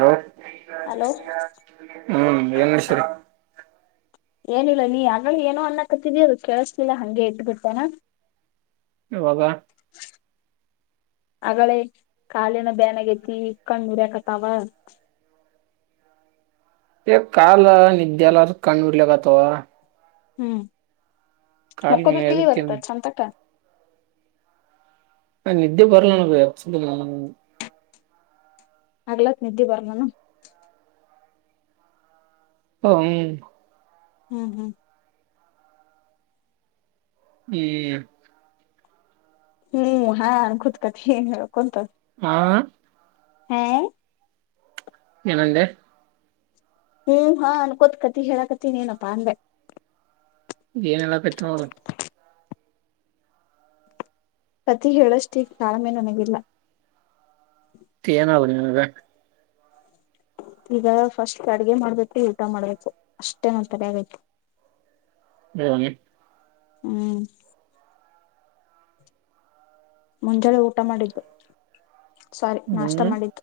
Hello hello [inaudible] ಹ್ಮ್ ಏನ್ ನಡಸಿರಿ ಏನಿಲ್ಲ ನೀನ್ ಆಗಲೇ ಏನೋ ಅನ್ನ ಕತಿದೀ ಅದು ಕೇಳಸಲಿಲ್ಲ ಹಂಗೆ ಇಟ್ಬಿಟ್ಟನಾ ಯಾವಾಗ ಅಗಳೇ ಕಾಲಿನ ಬ್ಯಾನಾಗತಿ ಕಣ್ಣು ಉರಿಯಕತವ ಹೇ ಕಾಲ ನಿದ್ದೆ ಇಲ್ಲ ಅದಕ್ಕೆ ಕಣ್ಣು ಉರಿಕತವ ಹ್ಮ್ ಮನೆ ಮಾಕೋಬೇಕಲ್ಲ ಅದಕ್ಕೆ ಇವತ್ತೂ ಚಂತಕ ನಿದ್ದೆ ಬರಲ್ಲ ನಂಗೆ ಆಗ್ಲತ್ ನಿದ್ದಿ ಬರ್ಲಾನ ಹ್ಮ್ ಹ್ಮ್ ಹ್ಮ್ ಹ್ಮ್ ಹ್ಮ್ ಹಾ ಹಂನ್ಕೊಂತ ಕಥಿ ಏನ್ ಹೇಳ ಕುಂತ ಹಾ ಹಾ ಏನಂದೆ ಹ್ಮ್ ಹಾ ಅನ್ಕೋತ್ ಕತಿ ಹೇಳಕತಿನೆಪ್ಪಾ ಅಂದೆ ಏನಿಲ್ಲ [unintelligible] ಕಥೆ ಹೇಳೋ ಅಷ್ಟು ತಾಳ್ಮೆ ಈಗ್ ನಮಗಿಲ್ಲ [unintelligible] ಈಗ ಫಸ್ಟ್ ಅಡಿಗೆ ಮಾಡ್ಬಿಟ್ಟು ಊಟ ಮಾಡ್ಬೇಕು ಅಷ್ಟೇ ನನ್ ತಲೆಯಾಗೈತೆ [unintelligible] ಹ್ಮ್ ಮುಂಜಾನೆ ಊಟ ಮಾಡಿದ್ದು ಸಾರಿ ಹ್ಮ್ ನಾಷ್ಟ ಮಾಡಿದ್ದು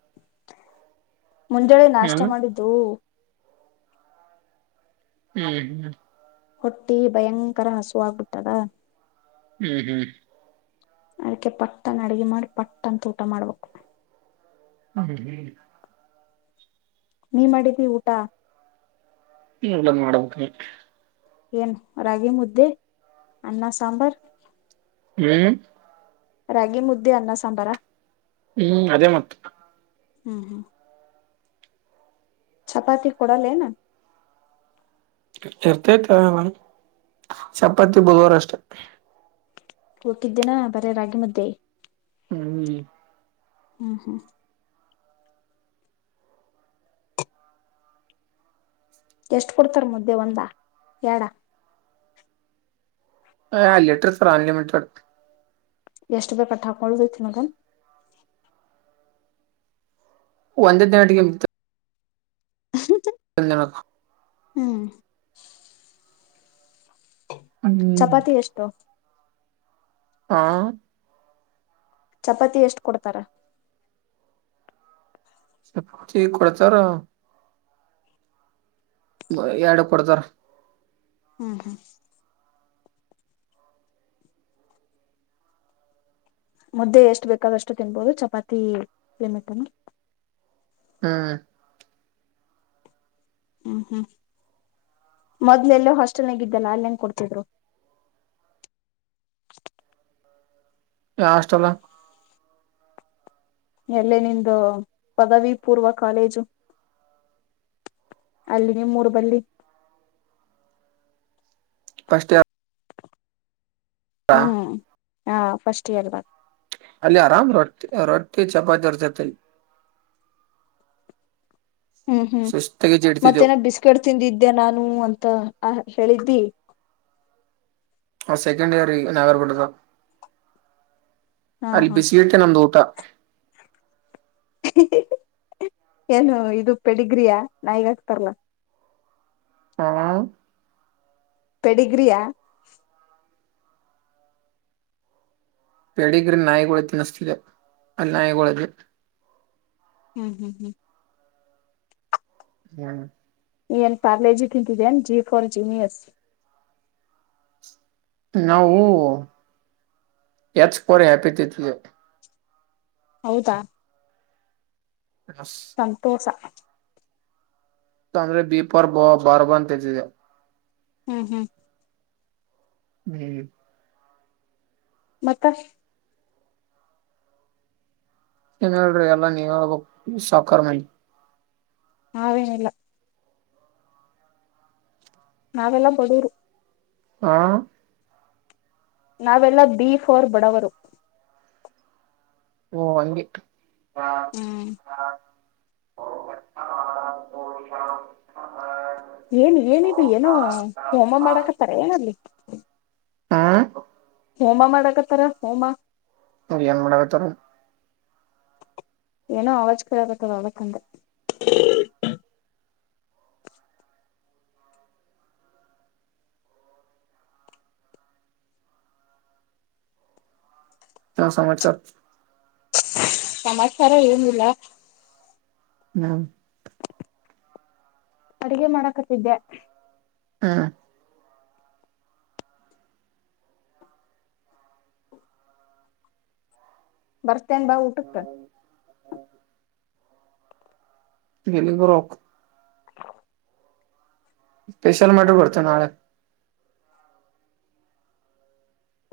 ಮುಂಜಾಳೆ ಹ್ಮ್ ನಾಷ್ಟ ಹ್ಮ್ ಮಾಡಿದ್ದು ಹ್ಮ್ ಹ್ಮ್ ಹೊಟ್ಟಿ ಭಯಂಕರ ಹಸುವಾಗಬಿಟ್ಟದ ಹ್ಮ್ ಹ್ಮ್ ಅದಕೆ ಪಟ್ಟನ್ ಅಡಿಗೆ ಮಾಡಿ ಪಟ್ಟ ಅಂತ ಊಟ ಮಾಡ್ಬೇಕು [unintelligible] ನೀ ಮಾಡಿದ್ದಿ ಊಟ [unintelligible] ಏನ್ ರಾಗಿ ಮುದ್ದೆ ಅನ್ನ ಸಾಂಬಾರ್ ಹ್ಮ್ ರಾಗಿ ಮುದ್ದೆ ಅನ್ನ ಸಾಂಬಾರಾ ಹ್ಮ್ ಅದೇ ಮತ್ತ ಹ್ಮ್ ಹ್ಮ್ ಚಪಾತಿ ಕೊಡಾಲೇನಾ ಇರ್ತೇತಿ ಚಪಾತಿ ಬುಧವಾರ ಅಷ್ಟೇ ಹುಲಿಕಿದ್ ದಿನ ಬರಿ ರಾಗಿ ಮುದ್ದೆ ಹ್ಮ್ ಹ್ಮ್ ಹ್ಮ್ ಎಷ್ಟ ಕೊಡ್ತಾರ ಮುದ್ದೆ ಒಂದ ಎರಡು [unintelligible] ಎಷ್ಟು ಬೇಕಟ್ಟ ಹಾಕಳ್ಬೇಕ ಮದನ್ ಒಂದದಿನ ಗಂಟೆಗೆು [unintelligible] [unintelligible] ಹ್ಮ್ ಚಪಾತಿ ಎಷ್ಟು ಹಾ ಚಪಾತಿ ಎಷ್ಟು ಕೊಡ್ತಾರ ಸಪ್ಪಚ [unintelligible] ಕೊಡ್ತಾರ ಎರಡು ಕೊಡತಾರ ಹ್ಮ್ ಹ್ಮ್ ಮುದ್ದೆ ಎಷ್ಟು ಬೇಕಾದಷ್ಟು ತಿನ್ಬೋದು ಚಪಾತಿ [unintelligible] ಹ್ಮ್ ಹ್ಮ್ ಹ್ಮ್ ಮೊದ್ಲೆಲ್ಲ ಹಾಸ್ಟೆಲ್ಗ ಇದಿದ್ದ್ಯಲ್ಲ ಅಲ್ಲ ಹೆಂಗ ಕೊಡ್ತಿದ್ರು ಹಾಸ್ಟೆಲ್ ಹ [unintelligible] ಎಲ್ಲೇ ನಿಂದು ಪದವಿ ಪೂರ್ವ ಕಾಲೇಜು ಅಲ್ಲಿ ನಿಮ್ಮ ಊರ ಬಲ್ಲಿ [unintelligible] ಇಯರ್ ಹ್ಮ್ ಹಾ ಫಸ್ಟ್ ಇಯರ್ ಬ ಅಲ್ಲಿ ಆರಾಮ್ ರೊಟ್ಟಿ ರೊಟ್ಟಿ ಚಪಾತಿ ದರ್ತತಿಲ್ಲಿ [unintelligible] ಹ್ಮ್ ಹ್ಮ್ ಜಡ್ತಿದ್ದೆವು ಮತ್ತೇನ ಬಿಸ್ಕಟ್ ತಿಂದಿದ್ದೆ ನಾನು ಅಂತ ತ್ತ ಆ [unintelligible] ಸೆಕೆಂಡ್ ಇಯರ್ ನಾಗರ್ಗುಟೆದ [unintelligible] ಹಾ ಅಲ್ಲಿ ಹಾ ಬಿಸಿ ಇಟ್ಟೆ [unintelligible] ನಮ್ದ ಊಟ ಏನು ಇದು ಪೆಡಿಗ್ರಿಯಾ ನಾಯಿಗ್ ಹಕ್ತರ್ಲ್ಲ ಹಾ ಪೆಡಿಗ್ರಿಯಾ ಪೇಡಿಗ್ರ ನಾಯಿಗಳ ತಿನ್ನಿಸತಿದೆ ಅಲ್ಲಿ ನಾಯಿಗಳದು [unintelligible] ಹ್ಮ್ ಹ್ಮ್ ಹ್ಮ್ ಹಾ ಏನ್ ಪಾರ್ಲೇಜಿ ತಿಂತಿದ್ದೇನ್ ಜಿ ಫೋರ್ ಜಿನ್ ಎಸ್ ನಾವು ಯಚ್ಕರಿ [unintelligible] ಹ್ಯಾಪಿತಿವು ಹೌದಾ ಹ [unintelligible] ಸಂತೋಷ [unintelligible] ಬಾರ್ಬ ಅಂತತಿದೆ ಹ್ಮ್ ಹ್ಮ್ ಹ್ಮ್ ಮತ್ತ ಏನ್ ಹೇಳ್ರಿ ಎಲ್ಲಾ ನೀವ ಹಬ [unintelligible] ಸಾಕರ್ ಮಂದಿ ನಾವೇನ್ ಇಲ್ಲ ನಾವೆಲ್ಲಾ ಬಡೂರು ಹ ನಾವೆಲ್ಲ ಬಿ ಫೋರ್ ಬಡವರು ಓ ಅಂಗೆ ಹಾ ಹ್ಮ್ ಹಾ [unintelligible] ಹಷ [unintelligible] ಏನ್ ಏನಿದ ಏನೋ ಹೋಮ ಮಾಡಕ ಹತ್ತಾರ ಏನ್ ಅಲ್ಲಿ ಹಾ ಹೋಮ ಮಾಡಕತ್ತಾರ ಹೋಮ ಹ ಯನ್ ಮಾಡಕ್ತರ ಏನೋ ಅವಾಜ ಕೇಳಾಕತದ ಅದಕ್ ಅಂದೇ ಹ ಸಮಾಚಾರ ಸಮಾಚಾರ ಏನಿಲ್ಲ ಹ್ಮ್ ಅಡುಗೆ ಮಾಡಕತ್ತಿದ್ದೆ ಹಾ ಬರ್ತ ನು ಭ ಉಟಕ ಎಲಿಗ್ ಬರ್ಬೇಕು ಸ್ಪೆಷಲ್ ಮಾಡರ್ ಬರ್ತೀನಿ ನಾಳೆ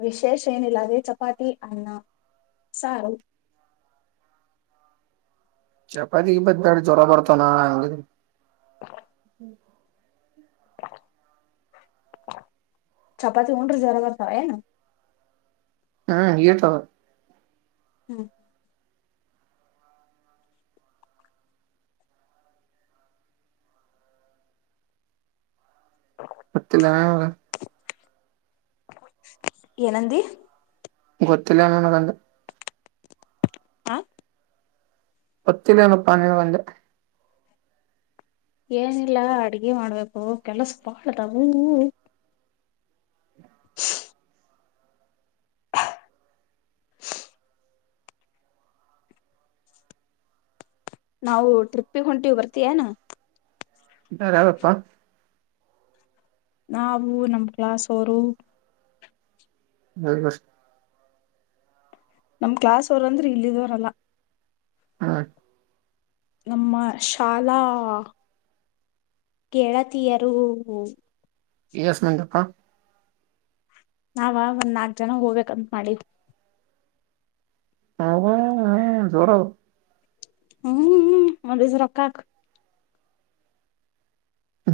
ವಿಶೇಷ ಏನಿಲ್ಲ ಅದೇ ಚಪಾತಿ ಅನ್ನ ಸಾರು ಚಪಾತಿ ಗಿಪಾತಿ ಬೇಡ ಜ್ವರ ಬರ್ತವೆ ನಾಳೆ [unintelligible] ಹ [unintelligible] ಚಪಾತಿ ಉಂಡ್ರೆ ಜ್ವರ ಬರ್ತಾವೆನು ಹ್ಮ್ ಇತ ಹ್ಮ್ ಹತ್ತಿನಾಗ ಏನಂದಿ ಗೊತ್ತಿಲ್ಲ ನನ್ಗಂದೆ ಹ ಮತ್ತೆ ಇಂಯೇನಪ್ಪ ಅಂದೆ ಏನಿಲ್ಲ ಅಡ್ಗೆ ಮಾಡ್ಬೇಕು ಕೆಲಸ ಬಾಳದ ಹೂ [unintelligible] ನಾವು ಟ್ರಿಪ್ಪಿಗೆ ಹೊಂಟೀವಿ ಬರ್ತಯನಾ ಯಾರ ಯಾವಪ್ಪಾ ನವುೂ ನಮ್ ಕ್ಲಾಾಸೋರು ಹೋಗ್ಬರಿ ನಮ್ ಕ್ಲಾಸ್ ಅವರಂದ್ರೆ ಇಲ್ಲಿಿದವರಲ್ಲ ಹಾ ನಮ್ಮ ಶಾಲಾ ಗೆಳತಿಯರು ಎಸ್ ಮಂದಿ ಅಪ್ಪ ನಾವ ಒಂದ್ ನಾಕ್ ಜನ ಹೋಗ್ಬೇಕಂತ ಮಾಡಿವ್ ಹ ಹ ಜೋರ್ ಅದ ಹ್ಮ್ ಒನ್ ದಿಸಾ ರೊಕ್ಕಾಕ್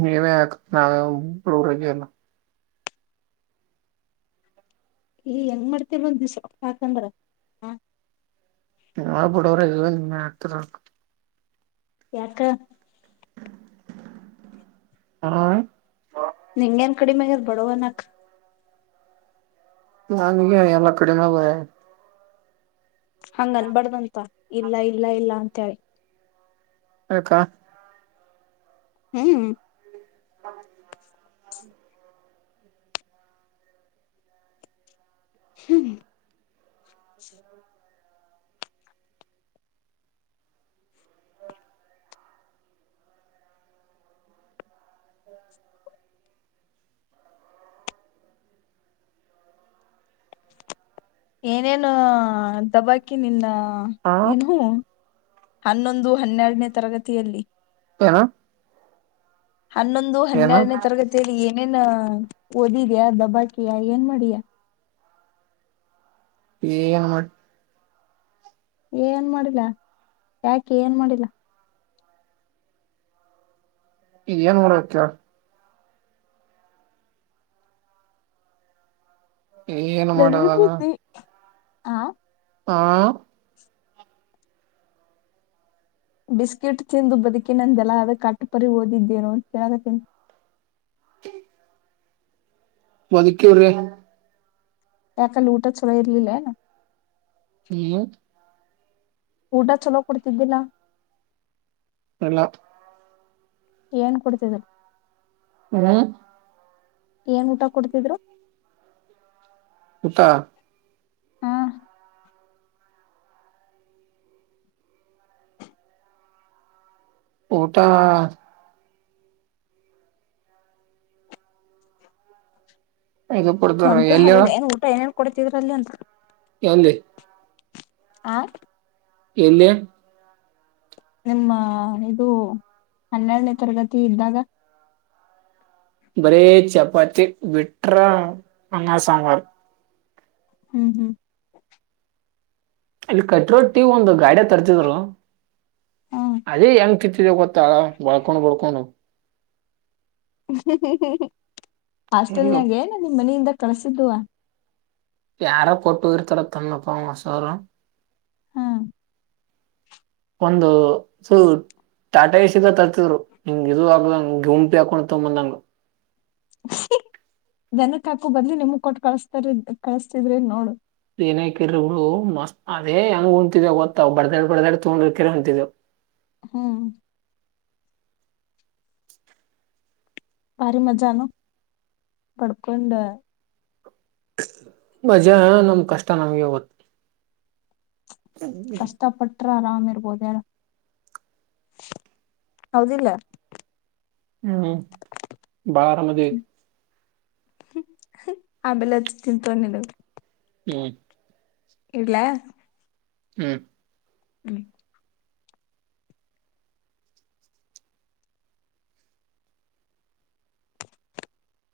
ನೀನೇ ಅಕ್ ಈ ಹೆಂಗ್ ಮಾಡ್ತವಿ ಬಂದಿವ ಸ್ವಪ್ಪ ಹಾಕಂದ್ರ ಹ ನಾವ್ ಬಾಡೂರ್ ಅದೀವಿ ನೀವೇ ಅಕ್ತಿರಾ ಅಕ್ ಯಾಕ್ಕ ಹ ನಿಂಗೇನ್ ಕಡಿಮೆಾಗದ ಬಡವನಾಕ್ ನನ್ಗೆ ಎಲ್ಲ ಕಡೆಿನ ಬರ. ಹಂಗನ್ ಬಡ್ದಂತ ಇಲ್ಲ ಇಲ್ಲ ಇಲ್ಲ ಅಂತ ಹೇಳಿ. ಅಕ್ಕಾ. ಹ್ಮ್. ಹ್ಮ. ಹ್ಮ. ಏನೇನು ದಬಾಕಿ ನಿನ್ನ. ಹ ಏನುೂ. ಹನ್ನೊಂದು ಹನ್ನೆರನೇ ತರಗತಿಯಲ್ಲಿ. ಹನ. ಹನ್ನೊಂದು ಹನ್ನೆರಡನೇ ತರಗತಿಯಲ್ಲಿ ಏನೇ. ಓದಿದ್ಯಾ ದಬಾಕಿಯ ಏನ್ ಮಾಡಿಯಾ. ಈ ನಮ್ಮ. ಏನ್ ಮಾಡಿಲ್ಲ ಯಾಕೆ ಏನ್ ಮಾಡಿಲ್ಲ. ಏನ್ ಮೂರಕ್ಕ. ಏನ್ ಮಾಡದಾಗ ನನಭೂತಿ. ಹಾ. ಹಾ. ಬಿಸ್ಕಿಟ್ ತಿಂದು ಬದಕಕ್ಕೆ ನಾನ ದಲದ ಕಾಟುಪರಿ ಓದಿದ್ದೇನೋ ಕೇಳದ ತಿ. ಬದುಕರ. ಯಕ ಊಟ ಚಲ ಇರ್ಲಿಲ್ಲನಾ. ಹ್ಮ. ಊಟ ಚಲೋ ಕುಡ್ತಿದ್ದಿಲ್ಲ. ಎಲ್ಲಾ. ಏನ್ ಕುಡ್ತಿದರು. ಹ. ಏನ್ ಊಟ ಕೊಡ್ತಿದ್ರು. ಹತ್ತಾ. ಹಾ ಟಾ. ಕೊಡ್ತಾರ ಎಲ್ಲಿಯವ. ಕೊಡತಿದ್ರ ಅಲ್ಲಿ ಅಂತ. ಹೆ. ಹ. ಎಲ್ಲಿ. ನಿಮ್ಮ ಇದು ಹನ್ನೆರಡನೇ ತರಗತಿ ಇದ್ದಾಗ. ಬರೀ ಚಪಾತಿ ವಬಿಟ್ರ ಅನ್ನ ಸಾಂಬಾರ. ಹ್ಮ್ ಹ್ಮ್. ಅಲ್ಲಿ ಕಟ್ಟಿ ರೊಟ್ಟಿ ಒಂದು ಗಾಡ್ಯಾಗ ತರ್ತಿದ್ರು ಹಾ ಅದೇ ಎಂ. ಜ ಕೊತ್ತಾಳ ಬಳ್ಕೊಂಡ ಬಳ್ಕೋೊಂಡ. ಹ್ಮ್ಮ. ಹಾಸ್ಟೆಲ್ನಾಗೆ ನ ನಿಮ್ಮ ಮನೆಯಿಂದ. ಕಳಸಿದ್ದುವ. ಯಾರ ಪಟ್ಟೋಗರತರ ತನ್ನಪ ಮ ಸಾರ. ಹಾ, ಒಂದು ತಾಟ ಇಸಿದ ತರ್ತಿದ್ರು ನಿಂಗ್ ಇದು ಆಗದಂಗ ಗ ಗುಂಪಿ ಹಾಕೊಂಡ ತಂಬಂದಂಗ [unintelligible] ದನಕ್ ಹಾಕು ಬದ್ಲಿ ನಿಮಗ್ ಕೊಟ್ಟು ಕಳಸ್ತಾರ ಕಳಸ್ತಿದ್ರಿ ನೋಡು. - ಏನಕರಡು ಮಸ್ತ್ ಅದೇ ಅಂಗ ಹೊಂತಿದವು ಗೊತ್ತವು. ಬಡದಡ್ ಬಡದಡ್ ತೊಂಗಡ್ರ ಕರ್ ಹೊಂಂತಿದವು. - ಹ್ಮ್, ಭಾರಿ ಮಜಾನು ಹಬಡ್ಕೊಂಡು. - ಮಜಾ ನಮ್ ಕಷ್ಟ ನಮ್ಗೆ ಗೊತ್ತ. - ಕಷ್ಟಪಟ್ಟ- ಆರಾಮ ಇರ್ಬೋದ ಹೇಳಿ ಹೌದಿಲ್ಲ. - ಹ್ಮ್, ಬಾಳ ಅರಾಮದಿವಿ. ಆಮೇಲೆದು ತಿಂತೊಂಡಿದವು. - ಹ್ಮ್, ಇಡ್ಲಘ [inaudible] ಹ್ಮ್, ಹ್ಮ [inaudible]